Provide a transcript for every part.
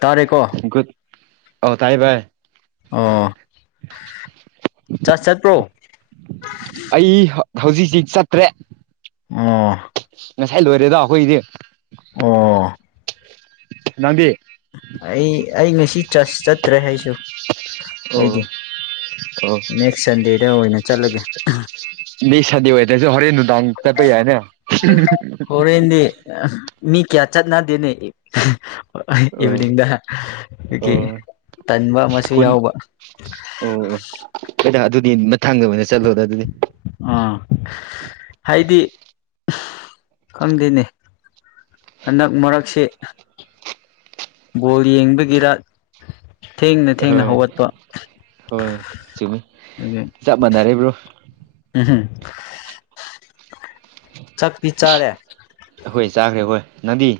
ꯇꯥꯔꯦꯀꯣ ꯒꯨꯠ ꯑꯣ ꯇꯥꯏ ꯚꯥꯏ ꯑꯣ ꯆꯥ ꯆꯠꯄ꯭ꯔꯣ ꯑꯩ ꯍꯧ ꯍꯧꯖꯤꯛꯁꯤ ꯆꯠꯇ꯭ꯔꯦ ꯑꯣ ꯉꯁꯥꯏ ꯂꯣꯏꯔꯦꯗꯣ ꯑꯩꯈꯣꯏꯗꯤ ꯑꯣ ꯅꯪꯗꯤ ꯑꯩ ꯑꯩ ꯉꯁꯤ ꯆꯁ ꯆꯠꯇ꯭ꯔꯦ ꯍꯩꯁꯨ ꯑꯩꯗꯤ ꯅꯦꯛꯁ ꯁꯟꯗꯦꯗ ꯑꯣꯏꯅ ꯆꯠꯂꯒꯦ ꯗꯤ ꯁꯟꯗꯦ ꯑꯣꯏꯗ꯭ꯔꯁꯨ ꯍꯣꯔꯦꯟ ꯅꯨꯡꯗꯥꯡ ꯆꯠꯄ ꯌꯥꯏꯅꯦ [unintelligible] ꯃꯤ ꯀꯌꯥ ꯆꯠꯅꯗꯦꯅꯦ ꯏꯚꯤꯅꯤꯡꯗ ꯑꯩꯈꯣꯏꯒꯤ ꯑꯣ ꯇꯟꯕ ꯑꯃꯁꯨ ꯈꯨꯟ ꯌꯥꯎꯕ ꯑꯣ ꯑꯣ ꯍꯣꯏꯗ ꯑꯗꯨꯗꯤ ꯃꯊꯪꯗ ꯑꯣꯏꯅ ꯆꯠꯂꯣꯗ ꯑꯗꯨꯗꯤ ꯑꯥ ꯍꯥꯏꯗꯤ ꯈꯪꯗꯦꯅꯦ ꯍꯟꯗꯛ ꯃꯔꯛꯁꯦ ꯕꯣꯜ ꯌꯦꯡꯕꯒꯤꯔ ꯊꯦꯡꯅ ꯊꯦꯡꯅ ꯍꯣꯏ ꯍꯧꯒꯠꯄ ꯍꯣꯏ ꯆꯨꯝꯃꯤ ꯆꯞ ꯃꯥꯟꯅꯔꯦ ꯕ꯭ꯔꯣ ꯎꯝꯍꯝ ꯆꯛꯇꯤ ꯆꯥꯔꯦ ꯑꯈꯣꯏ ꯆꯥꯈ꯭ꯔꯦ ꯍꯣꯏ ꯅꯪꯗꯤ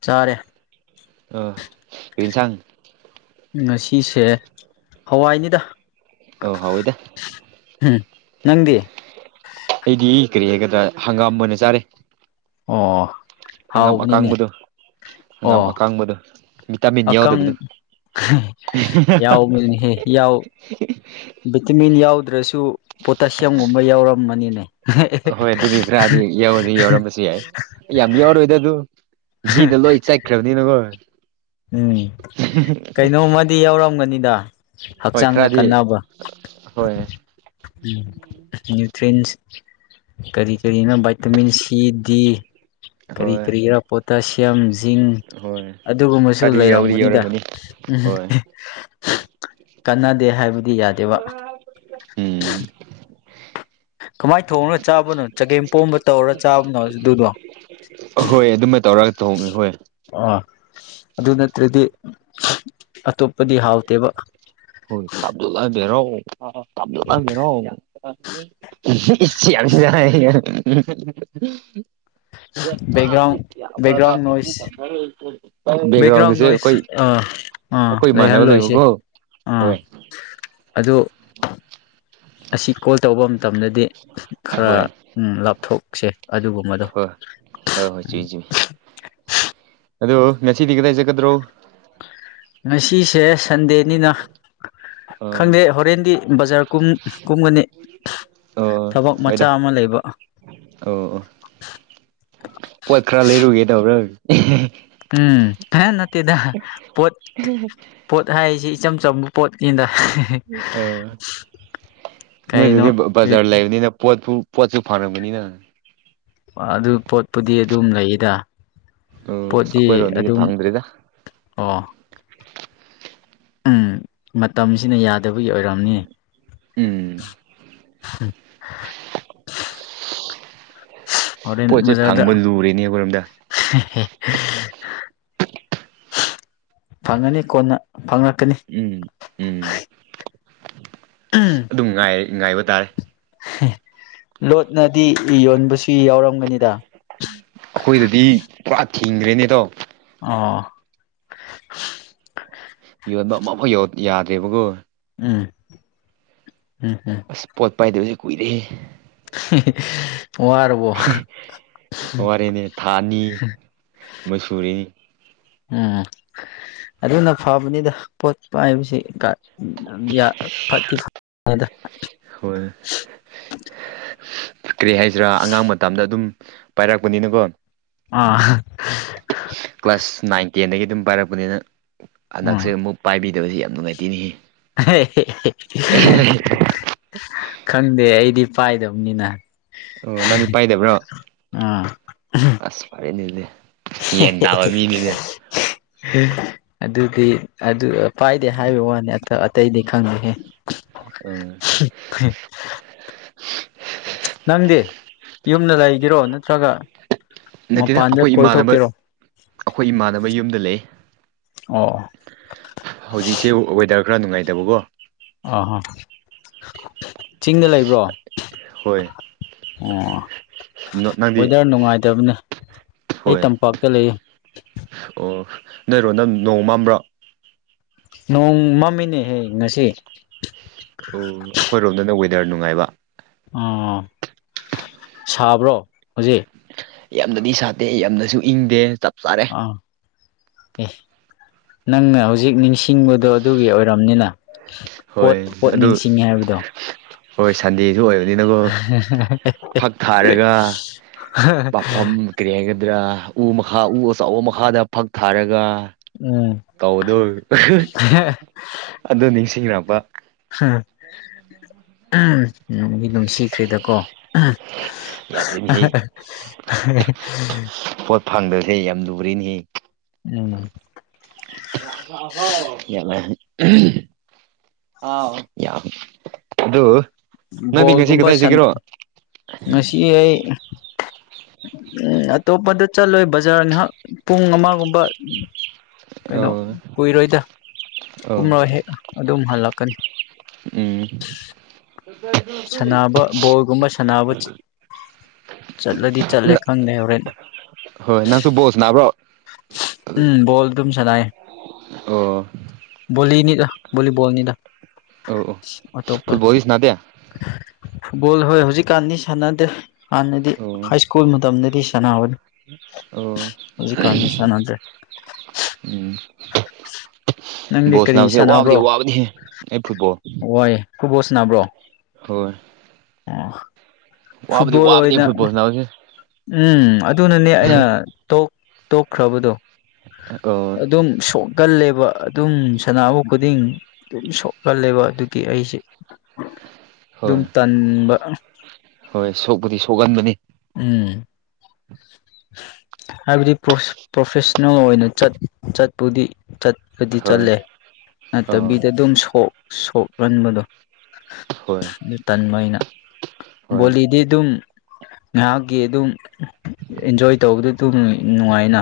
ꯆꯥꯔꯦ ꯑꯤ ꯀꯩ ꯏꯟꯁꯥꯡ ꯉꯁꯤꯁꯦ ꯍꯋꯥꯏꯅꯤꯗ ꯑꯧ ꯍꯥꯎ ꯏꯗ ꯍꯝ ꯅꯪꯗꯤ ꯑꯩꯗꯤ ꯀꯔꯤ ꯍꯥꯏꯒꯗ꯭ꯔꯥ ꯍꯪꯒꯥꯝ ꯑꯣꯏꯅ ꯆꯥꯔꯦ ꯑꯣ ꯍꯪꯒꯥꯝ ꯍꯥꯎꯕꯅꯤꯅꯦ ꯑꯀꯥꯡꯕꯗꯣ ꯍꯪꯒꯥꯝ ꯑꯣ ꯑꯀꯥꯡꯕꯗꯣ ꯚꯤꯇꯥꯃꯤꯟ ꯑꯀꯪ ꯌꯥꯎꯗꯕꯗꯣ ꯌꯥꯎꯕꯅꯤꯍꯦ ꯌꯥꯎ ꯚꯤꯇꯃꯤꯟ ꯌꯥꯎꯗ꯭ꯔꯁꯨ ꯄꯣꯇꯥꯁꯤꯌꯝꯒꯨꯝꯕ ꯌꯥꯎꯔꯝꯃꯅꯤꯅꯦ ꯑ ꯍꯣꯏ ꯑꯗꯨꯗꯤ ꯈꯔꯗꯤ ꯌꯥꯎꯔꯗꯤ ꯌꯥꯎꯔꯝꯕꯁꯨ ꯌꯥꯏ ꯌꯥꯝ ꯌꯥꯎꯔꯣꯏꯗ ꯑꯗꯨ ꯍꯗ ꯂꯣꯏ ꯆꯠꯈ꯭ꯔꯕꯅꯤꯅꯈꯣꯏ ꯎꯝ ꯀꯩꯅꯣꯝꯃꯗꯤ ꯌꯥꯎꯔꯝꯒꯅꯤꯗ ꯍꯣꯏ ꯍꯛꯆꯥꯡꯗ ꯈꯔꯗꯤ ꯀꯥꯟꯅꯕ ꯍꯣꯏ ꯎꯝ ꯅ꯭ꯌꯨꯇ꯭꯭ꯔꯔꯤꯟꯁ ꯀꯔꯤ ꯀꯔꯤꯅ ꯏꯇꯃꯤꯟ ꯁꯤ ꯗꯤ ꯀꯔꯤ ꯍꯣꯏ ꯀꯔꯤꯒꯤꯔ ꯄꯣꯇꯥꯁꯤꯌꯝ ꯖꯤꯡ ꯍꯣꯏ ꯑꯗꯨꯒꯨꯝꯕ ꯁꯨ ꯈꯔꯗꯤ ꯌꯧꯗꯤ ꯂꯩꯔꯝꯒꯅꯤꯗ ꯌꯧꯔꯝꯒꯅꯤ ꯎ ꯍꯣꯏ ꯀꯅꯗꯦ ꯍꯥꯏꯕꯗꯨ ꯎꯝ ꯀꯃꯥꯏꯅ ꯊꯣꯡꯉꯒ ꯆꯥꯕꯅꯣ ꯆꯒꯦꯝ ꯄꯣꯝꯕ ꯇꯧꯔ ꯆꯥꯕꯅꯣ ꯑꯗꯨꯗꯣ ꯍꯣꯏ ꯑꯗꯨꯃ ꯇꯧꯔꯒ ꯇꯧꯍꯅꯤ ꯍꯣꯏ ꯑꯣ ꯑꯗꯨ ꯅꯠꯇ꯭ꯔꯗꯤ ꯑꯇꯣꯞꯄꯗꯤ ꯍꯥꯎꯇꯦꯕ ꯍꯣꯏ ꯇꯥꯞꯗ ꯂꯥꯛꯑꯕꯦꯔꯣꯑꯣ ꯑꯁꯤ ꯌꯥ ꯕꯦꯛꯒ꯭ꯔꯥꯎꯟ ꯕꯦꯛꯒ꯭ꯔꯥꯎꯟ ꯅꯣꯏꯁ ꯕꯦꯛꯒ꯭ꯔꯥꯎꯟ ꯕꯦꯛꯒ꯭ꯔꯥꯎꯟꯗꯨꯁꯦ ꯑꯩꯈꯣꯏ ꯅꯣꯏꯁ ꯑꯥ ꯑꯥ ꯑꯩꯈꯣꯏ ꯏꯃꯥꯟꯅꯕ ꯂꯩꯕꯀꯣ ꯍꯣꯏ ꯑꯗꯨꯗ ꯑꯁꯤ ꯀꯣꯜ ꯇꯧꯕ ꯃꯇꯝꯗꯗꯤ ꯈꯔ ꯍꯣꯏ ꯂꯥꯞꯊꯣꯛꯆꯩ ꯑꯗꯨꯒꯨꯝꯕꯗꯣ ꯎ ꯍꯣꯏ ꯍꯣꯏ ꯍꯣꯏ ꯆꯨꯝꯃꯤ ꯆꯨꯝꯃꯤ ꯑꯗꯣ ꯉꯁꯤꯗꯤ ꯀꯗꯥꯏ ꯆꯠꯀꯗ꯭ꯔꯣ ꯉꯁꯤꯁꯦ ꯁꯟꯗꯦꯅꯤꯅ ꯑꯥ ꯈꯪꯗꯦ ꯍꯣꯔꯦꯟꯗꯤ ꯕꯖꯥꯔ ꯀ ꯀꯨꯝꯒꯅꯤ ꯑꯣ ꯊꯕꯛ ꯃꯆꯥ ꯍꯣꯏꯗ ꯑꯃ ꯂꯩꯕ ꯑꯣ ꯑꯣ ꯄꯣꯠ ꯈꯔ ꯂꯩꯔꯨꯒꯦ ꯇꯧꯕꯔꯥ ꯎꯝ ꯍꯦ ꯅꯠꯇꯗꯥ ꯄꯣꯠ ꯍ ꯄꯣꯠ ꯍꯥꯏꯔꯤꯁꯤ ꯏꯆꯝ ꯆꯝꯕ ꯄꯣꯠꯅꯤꯗ ꯑ ꯅꯣꯏꯗꯨꯗꯤ ꯀꯩꯅꯣ ꯕꯖꯥꯔ ꯂꯩꯕꯅꯤꯅ ꯄꯣꯠꯄꯨ ꯄꯣꯠꯆꯁꯨ ꯐꯥꯟꯅꯅꯤꯅ ꯑꯗꯨ ꯄꯣꯠꯄꯨꯗꯤ ꯑꯗꯨꯝ ꯂꯩꯗ ꯑꯣ ꯑꯁ ꯄꯣꯠꯇꯤ ꯑꯩꯀꯣꯏꯔꯣꯝꯗꯗꯤ ꯑꯗꯨꯝ ꯐꯪꯗ꯭ꯔꯤꯗ ꯑꯣ ꯎꯝ ꯃꯇꯝꯁꯤꯅ ꯌꯥꯗꯕꯒꯤ ꯑꯣꯏꯔꯝꯅꯤ ꯎꯝ ꯍꯣꯔꯦꯟ ꯄꯣꯠꯁꯦ ꯕꯖꯥꯔꯗ ꯐꯪꯕ ꯂꯨꯔꯦꯅꯦ ꯑꯩꯈꯔꯣꯝꯗ [unintelligible] ꯐꯪꯉꯅꯤ ꯀꯣꯟꯅ ꯐꯪꯂꯪꯂꯛꯀꯅꯤ ꯎꯝ ꯎꯝ ꯑꯗꯨꯝꯥꯏ ꯉꯥꯏꯕ ꯇꯥꯔꯦ ꯂꯣꯠꯅꯗꯤ ꯌꯣꯟꯕꯁꯨ ꯌꯥꯎꯔꯝꯒꯅꯤꯗ ꯑꯩꯈꯣꯏꯗꯗꯤ ꯄꯨꯔꯥ ꯊꯤꯡꯗ꯭ꯔꯦꯅꯦꯗꯣ ꯑ ꯌꯣꯟꯕ ꯑꯃꯐꯥꯎ ꯌꯥꯗ꯭ꯔꯦꯕꯒꯣ ꯎꯝ ꯎꯝ ꯎꯝ ꯑꯁ ꯄꯣꯠ ꯄꯥꯏꯗꯕꯁꯦ ꯀꯨꯏꯔꯦꯦ ꯑꯦ ꯋꯥꯔꯤꯦꯅꯦ ꯊꯥꯅꯤ ꯃꯁꯨꯔꯤꯅꯤ ꯎꯝ ꯑꯗꯨꯅ ꯐꯕꯅꯤꯗ ꯄꯣꯠ ꯄꯥꯏꯕꯁꯤ ꯎ ꯌꯥ ꯐ ꯍꯣꯏ ꯐꯈ꯭ꯔꯦ ꯍꯥꯏꯁꯤꯔꯥ ꯑꯉꯥꯡ ꯃꯇꯗ ꯑꯗꯨꯝ ꯄꯥꯏꯔꯛꯄꯅꯤꯅꯀꯣ ꯑꯥ ꯀ꯭ꯂꯥꯁ ꯅꯥꯏꯟ ꯇꯦꯟꯗꯒꯤ ꯑꯗꯨꯝ ꯄꯥꯏꯔꯛꯄꯅꯤꯅ ꯎꯝ ꯍꯟꯗꯛꯁꯦ ꯑꯃꯨꯛ ꯄꯥꯏꯕꯤꯗꯕꯁꯤ ꯌꯥꯝ ꯅꯨꯡꯉꯥꯏꯇꯦꯅꯤ ꯈꯪꯗꯦ ꯑꯩꯗꯤ ꯄꯥꯏꯗꯕꯅꯤꯅ ꯑꯣ ꯅꯪꯗꯤ ꯄꯥꯏꯗꯕ꯭ꯔꯣ ꯑꯥ ꯑꯁ ꯐꯔꯦꯅꯦꯗꯤ ꯌꯦꯟꯗꯥꯋꯥ ꯃꯤꯅꯤꯅꯦ ꯍ ꯑꯗꯨꯗꯤ ꯑꯗꯨ ꯄꯥꯏꯗꯦ ꯍꯥꯏꯕ ꯋꯥꯅꯤ ꯑꯇꯩꯗꯤ ꯈꯪꯗꯦꯍꯦ ꯍꯝ [inaudible] ꯅꯪꯗꯤ ꯌꯨꯝꯗ ꯂꯩꯒꯔꯣ ꯅꯠꯇ꯭ꯔꯒ ꯅꯠꯇꯦꯗ ꯃꯄꯥꯟꯗ ꯑꯩꯈꯣꯏ ꯏꯃꯥꯟꯅꯕ ꯀꯣꯏꯊꯣꯛꯇꯦꯔꯣ ꯑꯩꯈꯣꯏ ꯏꯃꯥꯟꯅꯕ ꯌꯨꯝꯗ ꯂꯩ ꯑꯣ ꯍꯧꯖꯤꯛꯁꯦ ꯋꯦꯗꯔ ꯈꯔ ꯅꯨꯡꯉꯥꯏꯇꯕꯀꯣ ꯑꯍꯥ ꯆꯤꯡꯗ ꯂꯩꯕ꯭ꯔꯣ ꯍꯣꯏ ꯑꯣ ꯅꯪꯗꯤ ꯋꯦꯗꯔ ꯅꯨꯡꯉꯥꯏꯇꯕꯅꯤ ꯑꯩ ꯍꯣꯏ ꯇꯝꯄꯥꯛꯇ ꯂꯩ ꯑꯣ ꯅꯣꯏꯔꯣ ꯅꯪ ꯅꯣꯡ ꯃꯝꯕ꯭ꯔꯣ ꯅꯣꯡ ꯃꯃꯤꯅꯦꯍꯦ ꯉꯁꯤ ꯑꯣ ꯑꯩꯈꯣꯏꯔꯣꯝꯗꯅ ꯋꯦꯗꯔ ꯅꯨꯡꯉꯥꯏꯕ ꯑꯣꯥ ꯁꯥꯕ꯭ꯔꯣ ꯍꯧꯖꯤꯛ ꯌꯥꯝꯅꯗꯤ ꯁꯥꯠꯇꯦ ꯌꯥꯝꯅꯁꯨ ꯏꯪꯗꯦ ꯆꯞ ꯆꯥꯔꯦ ꯑ ꯑꯦ ꯅꯪꯅ ꯍꯧꯖꯤꯛ ꯅꯤꯡꯁꯤꯡꯕꯗꯣ ꯑꯗꯨꯒꯤ ꯑꯣꯏꯔꯕꯝꯅꯤꯅ ꯄꯣꯠ ꯍꯣꯏ ꯄꯣꯠ ꯑꯗꯨ ꯅꯤꯡꯁꯤꯡꯉꯤ ꯍꯥꯏꯕꯗꯣ [inaudible] ꯍꯣꯏ ꯁꯟꯗꯦꯁꯨ ꯑꯣꯏꯕꯅꯤꯅꯀꯣ ꯐꯛ ꯊꯥꯔꯒ ꯄꯥꯐꯝ ꯀꯔꯤ ꯍꯥꯏꯒꯗ꯭ꯔꯥ ꯎ ꯃꯈꯥ ꯎ ꯑꯆꯕ ꯃꯈꯥꯗ ꯐꯛ ꯊꯥꯔꯒ ꯎꯝ ꯀꯧꯗꯣ ꯑꯗꯨꯣ ꯅꯤꯡꯁꯤꯡꯉꯛꯄ ꯍꯥ ꯎꯝ ꯅꯨꯡꯁꯤꯈ꯭ꯔꯤꯗꯀꯣ ꯌꯥꯗ꯭ꯔꯤꯅꯦꯍꯦ ꯐꯪꯗꯁꯦ ꯌꯥꯝ ꯂꯨꯔꯤꯅꯤ ꯎ ꯌꯥꯂ ꯑ ꯑꯗꯨ ꯅꯪꯗꯤ ꯉꯁꯤ ꯕꯣꯜꯒꯨꯝꯕ ꯁꯥꯟꯅ ꯀꯗꯥꯏꯖꯒꯔꯣ ꯉꯁꯤ ꯑꯩ ꯎꯝ ꯑꯇꯣꯞꯄꯗ ꯆꯠꯂꯣꯏ ꯕꯖꯥꯔ ꯉꯍꯥꯛ ꯄꯨꯡ ꯑꯃꯒꯨꯝꯕ ꯀꯩꯅꯣ ꯑꯣ ꯀꯨꯏꯔꯣꯏꯗ ꯑꯣ ꯀꯨꯝꯔꯣꯏ ꯍꯦꯛ ꯑꯗꯨꯝ ꯍꯜꯂꯛꯀꯅꯤ ꯎꯝ ꯁꯥꯟꯅꯕ ꯕꯣꯜꯒꯨꯝꯕ ꯁꯥꯟꯅꯕ ꯆꯠꯂꯗꯤ ꯆꯠꯂꯦ ꯈꯪꯗꯦ ꯍꯧꯣꯔꯦꯅ ꯍꯣꯏ ꯅꯪꯁꯨ ꯕꯣꯜ ꯁꯥꯟꯅꯕ꯭ꯔꯣ ꯎꯝ ꯣꯜ ꯇꯝ ꯆꯅꯥꯏ ꯑꯣ ꯣꯅꯤꯗ ꯣꯕꯣꯜꯅꯤꯗ ꯑ ꯑ ꯐꯨꯠꯕꯜꯒꯤꯁꯅꯥꯗꯦ ꯐꯨꯠꯕꯣꯜ ꯍꯣꯏ ꯍꯧꯖꯤꯛ ꯀꯥꯟꯅꯤ ꯁꯥꯟꯅꯗꯦ ꯍꯥꯟꯅꯗꯤ ꯑꯣ ꯍꯥꯏ ꯁ꯭ꯀꯨꯜ ꯃꯇꯝꯗꯗꯤ ꯁꯥꯟꯅꯕꯅꯤ ꯑꯣ ꯍꯧꯖꯤꯛꯀꯥꯟꯗꯤ ꯁꯥꯟꯅꯗ꯭ꯔꯦ ꯎꯝ [inaudible] ꯅꯪꯗꯤ ꯕꯣꯜ ꯀꯔꯤ ꯁꯥꯟꯅꯕꯁꯦ ꯋꯥꯕꯗꯤ ꯁꯥꯟꯅꯕ꯭ꯔꯣ ꯋꯥꯕꯅꯤꯍꯦ ꯑꯩ ꯐꯨꯠꯕꯣꯜ ꯋꯥꯏ ꯈꯨꯕꯣꯜ ꯁꯥꯟꯅꯕ꯭ꯔꯣ ꯍꯣꯏ ꯑꯣ ꯋꯥꯕꯗꯤ ꯐꯨꯠꯕꯣꯜ ꯋꯥꯕꯅꯤ ꯑꯣꯏꯅ ꯐꯨꯠꯕꯣꯜ ꯁꯥꯟꯅꯕꯁꯦ ꯎꯝ ꯑꯗꯨꯅꯅꯦ ꯑꯩꯅ ꯇꯣꯛ ꯇꯣꯛꯈ꯭ꯔꯕꯗꯣ ꯑꯣ ꯑꯗꯨꯝ ꯁꯣꯅꯤ ꯀꯜꯂꯦꯕ ꯑꯗꯨꯝ ꯁꯅꯥꯅꯕ ꯈꯨꯗꯤꯡ ꯑꯗꯨꯝ ꯁꯣꯛꯀꯜꯂꯦꯕ ꯑꯗꯨꯒꯤ ꯑꯩꯁꯦ ꯑꯗꯨꯝ ꯍꯣꯏ ꯇꯟꯕ ꯍꯣꯏ ꯁꯣꯛꯄꯗꯤ ꯁꯣꯛꯍꯟꯕꯅꯤ ꯎꯝ ꯍꯥꯏꯕꯗꯤ ꯄ꯭ꯔꯣꯐꯦꯁꯅꯦꯜ ꯑꯣꯏꯅ ꯆꯠ ꯆꯠꯄꯨꯗꯤ ꯀꯗꯤ ꯍꯣꯏ ꯆꯜꯂꯦ ꯑꯥ ꯅꯠꯇꯕꯤꯗ ꯑꯗꯨꯝ ꯁꯣꯛ ꯁꯣꯛꯍꯟꯕꯗꯣ ꯍꯣꯏ ꯑꯗꯨ ꯇꯟꯕ ꯑꯩꯅ ꯍꯣꯏ ꯕꯣꯂꯤꯗꯤ ꯑꯗꯨꯝ ꯉꯥꯏꯍꯥꯛꯀꯤ ꯑꯗꯨꯝ ꯑꯦꯟꯖꯣꯏ ꯇꯧꯕꯗꯣ ꯑꯗꯨꯝ ꯅꯨꯡꯉꯥꯏꯅ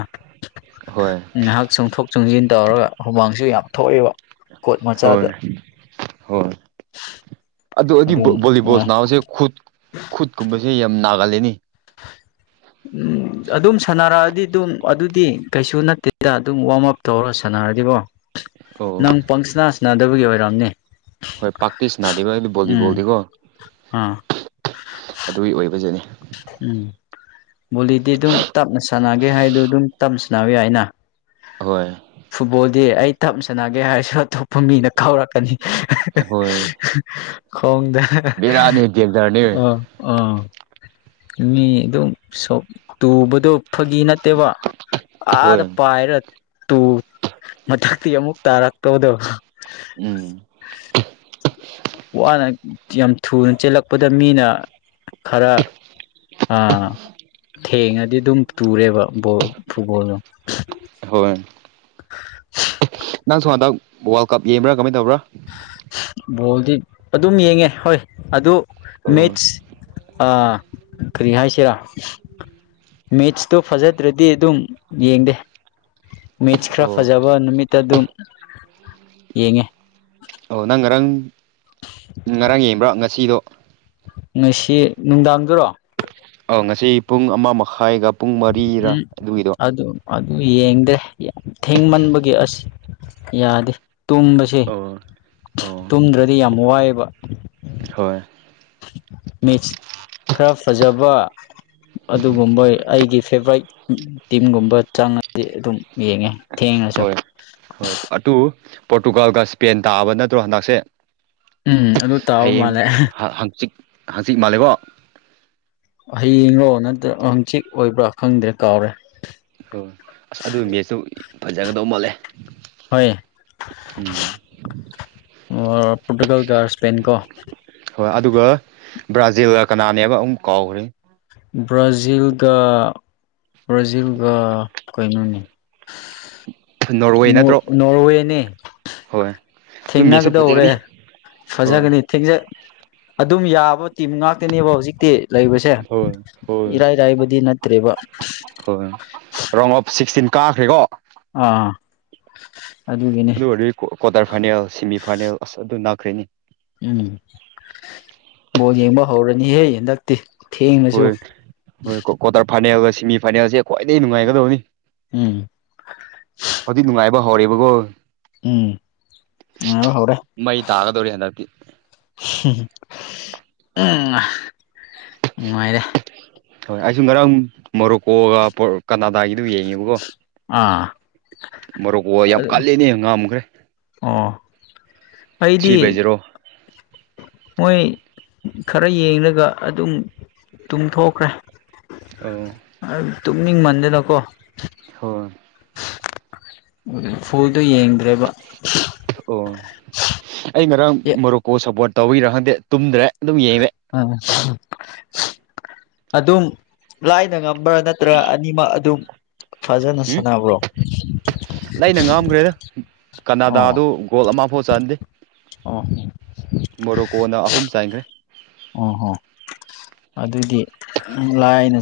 ꯍꯣꯏ ꯉꯥꯏꯍꯥꯛ ꯆꯣꯡꯊꯣꯛ ꯆꯣꯡꯁꯤꯟ ꯇꯧꯔꯒ ꯍꯨꯃꯥꯡꯁꯨ ꯌꯥꯝ ꯊꯣꯛꯑꯦꯕ ꯀꯣꯠ ꯍꯣꯏ ꯃꯆꯥꯗ ꯍꯣꯏ ꯑꯗꯨ ꯑꯩꯗꯤ ꯑꯗꯨꯝ ꯕꯣꯂꯤꯕꯣꯜ ꯅꯨꯡꯉꯥꯏ ꯁꯅꯥꯎꯕꯁꯦ ꯈꯨꯠ ꯈꯨꯠꯀꯨꯝꯕꯁꯦ ꯌꯥꯝ ꯅꯥꯒꯥꯂꯦꯟꯅꯤ ꯎꯝ ꯑꯗꯨꯝ ꯁꯥꯟꯅꯔꯛꯑꯗꯤ ꯑꯗꯨꯝ ꯑꯗꯨꯗꯤ ꯀꯩꯁꯨ ꯅꯠꯇꯦꯗ ꯑꯗꯨꯝ ꯋꯥꯔꯝ ꯑꯞ ꯇꯧꯔꯥ ꯁꯥꯟꯅꯔꯗꯤꯕꯣ ꯑꯣ ꯅꯪ ꯄꯪꯁꯅꯥ ꯁꯟꯅꯗꯕꯒꯤ ꯑꯣꯏꯔꯝꯅꯤ ꯍꯣꯏ ꯄꯥꯛꯇꯤ ꯁꯟꯅꯥꯗꯦꯕ ꯍꯥꯏꯕꯗꯤ ꯎꯝ ꯕꯣꯂꯤꯕꯣꯜꯗꯤꯀꯣ ꯑꯥ ꯑꯗꯨꯒꯤ ꯑꯣꯏꯕꯁꯤꯅꯤ ꯎꯝ ꯕꯣꯂꯤꯗꯤ ꯑꯗꯨꯝ ꯇꯞꯅ ꯁꯥꯟꯅꯒꯦ ꯍꯥꯏꯗꯨ ꯑꯗꯨꯝ ꯇꯞꯅ ꯁꯥꯟꯅꯕ ꯌꯥꯏ ꯑꯩꯅ ꯍꯣꯏ ꯐꯨꯠꯕꯣꯜꯗꯤ ꯑꯩ ꯇꯞ ꯁꯥꯟꯅꯒꯦ ꯍꯥꯏꯔꯁꯨ ꯑꯇꯣꯞꯄ ꯐꯨꯝꯃꯤꯅ ꯈꯥꯎꯔꯛꯀꯅꯤ ꯍꯣꯏ ꯈꯣꯡꯗ ꯕꯦꯔꯥꯅꯦ ꯗꯦꯟꯖꯔꯅꯦ ꯑꯣ ꯑꯣ ꯃꯤ ꯑꯗꯨꯝ ꯁꯣꯛ ꯇꯨꯕꯗꯣ ꯐꯥꯒꯤ ꯅꯠꯇꯦꯕ ꯑꯥꯗ ꯍꯣꯏ ꯄꯥꯏꯔ ꯇꯨ ꯃꯊꯛꯇꯤ ꯑꯃꯨꯛ ꯇꯥꯔꯛꯇꯧꯗꯣ ꯎꯝ ꯋꯥꯅ ꯌꯥꯝ ꯊꯨꯅ ꯆꯦꯜꯂꯛꯄꯗ ꯃꯤꯅ ꯈꯔ ꯑꯥ ꯊꯦꯡꯉꯗꯤ ꯑꯗꯨꯝ ꯇꯨꯔꯦꯕ ꯕꯣꯜ ꯐꯨꯠꯕꯣꯜꯗꯣ ꯍꯣꯏ ꯅꯪ ꯁꯣ ꯍꯟꯗꯛ ꯋꯥꯔꯜ ꯀꯞ ꯌꯦꯡꯕ꯭ꯔꯥ ꯀꯃꯥꯏ ꯇꯧꯕ꯭ꯔꯥ ꯕꯣꯜꯗꯤ ꯑꯗꯨꯝ ꯌꯦꯡꯉꯦ ꯍꯣꯏ ꯑꯗꯨ ꯑꯣ ꯃꯦꯠꯁ ꯑꯥ ꯀꯔꯤ ꯍꯥꯏꯁꯤꯔꯥ ꯃꯤꯠꯁꯇꯣ ꯐꯖꯗ꯭ꯔꯗꯤ ꯑꯗꯨꯝ ꯌꯦꯡꯗꯦ ꯃꯦꯠꯁ ꯑꯣ ꯈꯔ ꯐꯖꯕ ꯅꯨꯃꯤꯠꯇ ꯑꯗꯨꯝ ꯌꯦꯡꯉꯦ ꯑꯣ ꯅꯪ ꯉꯔꯥꯡ ꯉꯔꯥꯡ ꯌꯦꯡꯕ꯭ꯔꯣ ꯉꯁꯤꯗꯣ ꯉꯁꯤ ꯅꯨꯡꯗꯥꯡꯗꯨꯔꯣ ꯉꯁꯤ ꯄꯨꯡ ꯑꯃ ꯃꯈꯥꯏꯒ ꯄꯨꯡ ꯃꯔꯤꯔꯥ ꯎꯝ ꯑꯗꯨꯒꯤꯗꯣ ꯑꯗ ꯑꯗꯨ ꯌꯦꯡꯗꯦ ꯊꯦꯡꯃꯟꯕꯒꯤ ꯑꯁ ꯌꯥꯗꯦ ꯇꯨꯝꯕꯁꯦ ꯑꯣ ꯑꯣ ꯇꯨꯝꯗ꯭ꯔꯗꯤ ꯌꯥꯝ ꯋꯥꯏꯑꯕ ꯍꯣꯏ ꯃꯤꯁ ꯈꯔ ꯐꯖꯕ ꯑꯗꯨꯒꯨꯝꯕꯣꯏ ꯑꯩꯒꯤ ꯐꯦꯚꯣꯔꯥꯏꯠ ꯇꯤꯝꯒꯨꯝꯕ ꯆꯪꯉꯗꯤ ꯑꯗꯨꯝ ꯌꯦꯡꯉꯦ ꯊꯦꯡꯉꯁꯨ ꯍꯣꯏ ꯍꯣꯏ ꯑꯗꯨ ꯄꯣꯔꯇꯨꯒꯥꯜꯒ ꯏꯁꯄꯦꯟ ꯇꯥꯕ ꯅꯠꯇ꯭ꯔꯣ ꯍꯟꯗꯛꯁꯦ ꯎꯝ ꯑꯗꯨ ꯇꯥꯕ ꯍꯌꯦꯡ ꯃꯥꯜꯂꯦ ꯍꯥꯡꯆꯤꯛ ꯍꯥꯡꯆꯤꯛ ꯃꯥꯜꯂꯦꯕꯣ ꯍꯌꯦꯡꯔꯣ ꯅꯠꯇ꯭ꯔ ꯍꯪꯆꯤꯠ ꯑꯣꯏꯕ꯭ꯔꯥ ꯈꯪꯗ꯭ꯔꯦ ꯀꯥꯎꯔꯦ ꯍꯣꯏ ꯑꯁ ꯑꯗꯨ ꯃꯦꯠꯆꯇꯨ ꯐꯖꯒꯗꯧ ꯃꯣꯠꯂꯦ ꯍꯣꯏ ꯑꯣ ꯄꯣꯔꯇꯨꯒꯜꯒꯒꯥ ꯏꯁꯄꯦꯟ ꯀꯣ ꯍꯣꯏ ꯑꯗꯨꯒ ꯕ꯭ꯔꯥꯖꯤꯜꯒ ꯀꯅꯥꯅꯦꯕ ꯑꯃꯨꯛ ꯀꯥꯎꯈ꯭ꯔꯦ ꯕ꯭ꯔꯥꯖꯤꯜꯒ ꯕ꯭ꯔꯥꯖꯤꯜꯒ ꯀꯩꯅꯣꯅꯤ ꯅꯣꯔꯋꯦ ꯅꯠꯇ꯭ꯔꯣ ꯅꯣꯔꯋꯦꯅꯦ ꯍꯣꯏ ꯑꯗꯨ ꯃꯦꯠꯁꯁꯨ ꯊꯦꯡꯅꯒꯗꯧꯔꯦ ꯐꯖꯒꯅꯤ ꯍꯣꯏ ꯐꯖꯒꯅꯤ ꯊꯦꯡꯖ ꯑꯗꯨꯝ ꯌꯥꯕ ꯇꯤꯝ ꯉꯥꯛꯇꯅꯦꯕ ꯍꯧꯖꯤꯛꯇꯤ ꯂꯩꯕꯁꯦ ꯍꯣꯏ ꯍꯣꯏ ꯏꯔꯥꯏꯔꯥꯏꯕꯗꯤ ꯅꯠꯇ꯭ꯔꯦꯕ ꯍꯣꯏ ꯔꯣꯡ ꯑꯣꯐ ꯁꯤꯛꯁꯇꯤꯟ ꯀꯥꯈ꯭ꯔꯦꯀꯣ ꯑꯥ ꯑꯗꯨꯒꯤꯅꯤ ꯑꯗꯨ ꯑꯣꯏꯔꯗꯤ ꯀ꯭ꯋꯥꯇꯔ ꯐꯥꯏꯅꯦꯜ ꯁꯦꯃꯤꯐꯥꯏꯅꯦꯜ ꯑꯁ ꯑꯗꯨ ꯅꯅꯥꯈ꯭ꯔꯦꯅꯤ ꯎꯝ ꯕꯣꯜ ꯌꯦꯡꯕ ꯍꯧꯔꯅꯤꯍꯦ ꯍꯟꯗꯛꯇꯤ ꯊꯦꯡꯅꯁꯨ ꯍꯣꯏ ꯍꯣꯏ ꯀ꯭ꯋꯥꯇꯔ ꯐꯥꯏꯅꯦꯜꯒ ꯁꯦꯃꯤ ꯐꯥꯏꯅꯦꯜꯁꯦ ꯈ꯭ꯋꯥꯏꯗꯒꯤ ꯅꯨꯡꯉꯥꯏꯒꯗꯕꯅꯤ ꯎꯝ ꯍꯧꯖꯤꯛ ꯅꯨꯡꯉꯥꯏꯕ ꯍꯧꯔꯦꯕꯀꯣ ꯎꯝ ꯑ ꯐꯥꯎꯔꯦ ꯃꯩ ꯇꯥꯒꯗꯧꯔꯦ ꯍꯟꯗꯛꯇꯤ ꯅꯨꯡꯉꯥꯏꯔꯦ ꯍꯣꯏ ꯑꯩꯁꯨ ꯉꯔꯥꯡ ꯃꯣꯔꯣꯛꯀꯣꯒ ꯀꯅꯥꯗꯥꯒꯤꯗꯨꯝ ꯌꯦꯡꯉꯦꯕꯀꯣ ꯑꯥ ꯃꯔꯨꯞꯀ ꯌꯥꯝ ꯀꯂꯅꯦ ꯉꯥꯝꯈ꯭ꯔꯦ ꯑꯥ ꯊ꯭ꯔꯤ ꯕꯥꯏ ꯑꯩꯗꯤ ꯖꯦꯔꯣ ꯃꯣꯏ ꯈꯔ ꯌꯦꯡꯂꯒ ꯑꯗꯨꯝ ꯇꯨꯝꯊꯣꯛꯈ꯭ꯔꯦ ꯑ ꯇꯨꯝꯅꯤꯡꯃꯟꯗꯅꯀꯣ ꯍꯣꯏ ꯐꯣꯜꯗꯨꯣ ꯌꯦꯡꯗ꯭ꯔꯦꯕ ꯑꯣ ꯑꯩ ꯉꯔꯥꯡ ꯃꯣꯔꯣꯛꯀꯣ ꯁꯞꯄꯣꯔꯠ ꯇꯧꯕꯤꯔꯥ ꯈꯪꯗꯦ ꯇꯨꯝꯗ꯭ꯔꯦ ꯑꯗꯨꯝꯡꯉ ꯎꯝ ꯑꯗꯨꯝ ꯂꯥꯏꯗ ꯉ ꯅꯝꯕꯔ ꯅꯠꯇ꯭ꯔꯒ ꯑꯅꯤꯃꯛ ꯑꯗꯨꯝ ꯐꯖꯅ ꯁꯥꯟꯅꯕ꯭ꯔꯣ ꯂꯩꯩꯅ ꯉꯝꯈ꯭ꯔꯦꯗ ꯑꯣ ꯀꯅꯥꯗꯥꯗꯨ ꯒꯣꯜ ꯑꯃꯐꯥꯎ ꯆꯍꯟꯗꯦ ꯑꯣ ꯃꯣꯔꯣꯀꯣꯅ ꯑꯍꯨꯝ ꯆꯥꯏꯈ꯭ꯔꯦ ꯑꯣꯍꯣ ꯑꯗꯨꯗꯤ ꯂꯥꯏꯅ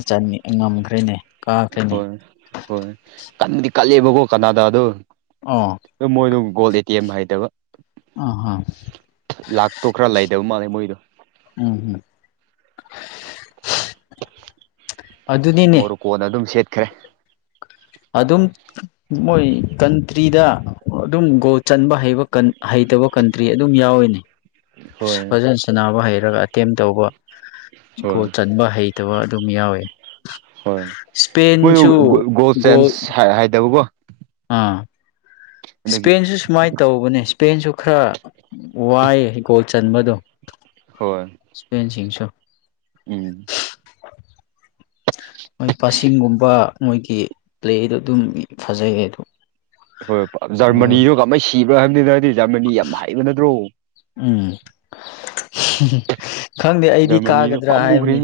ꯉꯝꯈ꯭ꯔꯦꯅꯦ ꯀꯥꯈ꯭ꯔꯦꯅꯦ ꯍꯣꯏ ꯍꯣꯏ ꯀꯟꯕꯨꯗꯤ ꯀꯠꯂꯦꯕꯀꯣ ꯀꯅꯥꯗ ꯑꯗꯣ ꯑꯥ ꯃꯣꯏꯗꯨ ꯒꯣꯜꯗ ꯑꯦ ꯇꯤ ꯑꯦꯝ ꯍꯥꯏꯗꯕ ꯑꯥ ꯍꯥ ꯂꯥꯛꯇꯣ ꯈꯔ ꯂꯩꯗꯕ ꯃꯥꯜꯂꯦ ꯃꯣꯏꯗꯣ ꯎꯝ ꯎꯝ ꯑꯗꯨꯗꯤꯅꯦ ꯀꯣꯟ ꯑꯗꯨꯝ ꯁꯦꯠꯈ꯭ꯔꯦ ꯑꯗꯨꯝ ꯃꯣꯏ ꯀꯟꯇ꯭ꯔꯤꯗ ꯑꯗꯨꯝ ꯒꯣ ꯆꯟꯕ ꯍꯩꯕ ꯍꯩꯇꯕ ꯀꯟꯇ꯭ꯔꯤ ꯑꯗꯨꯝ ꯌꯥꯎꯋꯅꯦ ꯍꯣꯏ ꯐꯖꯅ ꯁꯅꯕ ꯍꯩꯔꯒ ꯑꯦꯇꯦꯝ ꯇꯧꯕ ꯀꯣ ꯍꯣꯏ ꯆꯟꯕ ꯍꯩ ꯐꯠꯇꯕ ꯑꯗꯨꯝ ꯌꯥꯎꯋꯦ ꯍꯣꯏ ꯃꯣꯏ ꯒꯣꯜ ꯆꯦꯟꯁ ꯍꯥꯏꯗꯕꯀꯣ ꯎꯝ ꯑꯗꯨꯒꯤ ꯏꯁꯄꯦꯟꯁꯨ ꯁꯨꯃꯥꯏꯅ ꯇꯧꯕꯅꯦ ꯁꯄꯦꯟꯁꯨ ꯈꯔ ꯋꯥꯏꯑ ꯒꯣꯜ ꯆꯟꯕꯗꯣ ꯍꯣꯏ ꯁ꯭ꯄꯦꯟꯁꯤꯡꯁꯨ ꯎꯝ ꯃꯣꯏ ꯄꯆꯒꯨꯝꯕ ꯃꯣꯏꯒꯤ ꯄ꯭ꯂꯦꯗꯣ ꯑꯗꯨꯝ ꯐꯖꯩ ꯑꯣ ꯍꯣꯏ ꯖꯔꯃꯅꯤꯁꯨꯣ ꯀꯃꯍꯥꯏ ꯁꯤꯕ꯭ꯔꯥ ꯍꯥꯏꯕꯅꯤꯅꯗꯤ ꯖꯔꯃꯅꯤ ꯌꯥꯝ ꯍꯩꯕ ꯅꯠꯇ꯭ꯔꯣ ꯎꯝ ꯈꯪꯗꯦ ꯑꯩꯗꯤ ꯖꯔꯃꯅꯤꯗꯣ ꯀꯥꯒꯗ꯭ꯔꯥ ꯍꯥꯏꯕꯅꯤ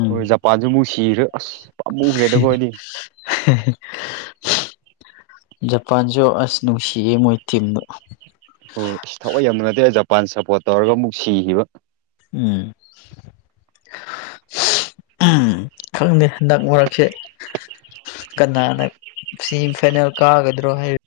ꯎꯝ ꯃꯄꯥꯥꯟꯁꯤꯃꯨꯛ ꯁꯤꯔꯦ ꯑꯁ ꯄꯥꯝ ꯃꯨꯈ꯭ꯔꯦꯗꯀꯣ ꯑꯩꯗꯤ [inaudible] ꯖꯄꯥꯟꯁꯨ ꯑꯁ ꯅꯨꯡꯁꯤꯌꯦꯦ ꯃꯣꯏ ꯇꯤꯝꯗꯨ ꯑꯣ ꯊꯋꯥꯏ ꯌꯥꯝꯅ ꯅꯠꯇꯦ ꯖꯄꯥꯟ ꯁꯞꯄꯣꯔꯠ ꯇꯧꯔꯒ ꯑꯃꯨꯛ ꯁꯤꯈꯤꯕ ꯎꯝ ꯎꯝ ꯈꯪꯗꯦ ꯅꯛ ꯃꯔꯛꯁꯦ ꯀꯅꯥꯅ ꯁꯤ ꯐꯦꯅꯦꯜ ꯀꯥꯒꯗ꯭ꯔꯣ ꯍꯥꯏ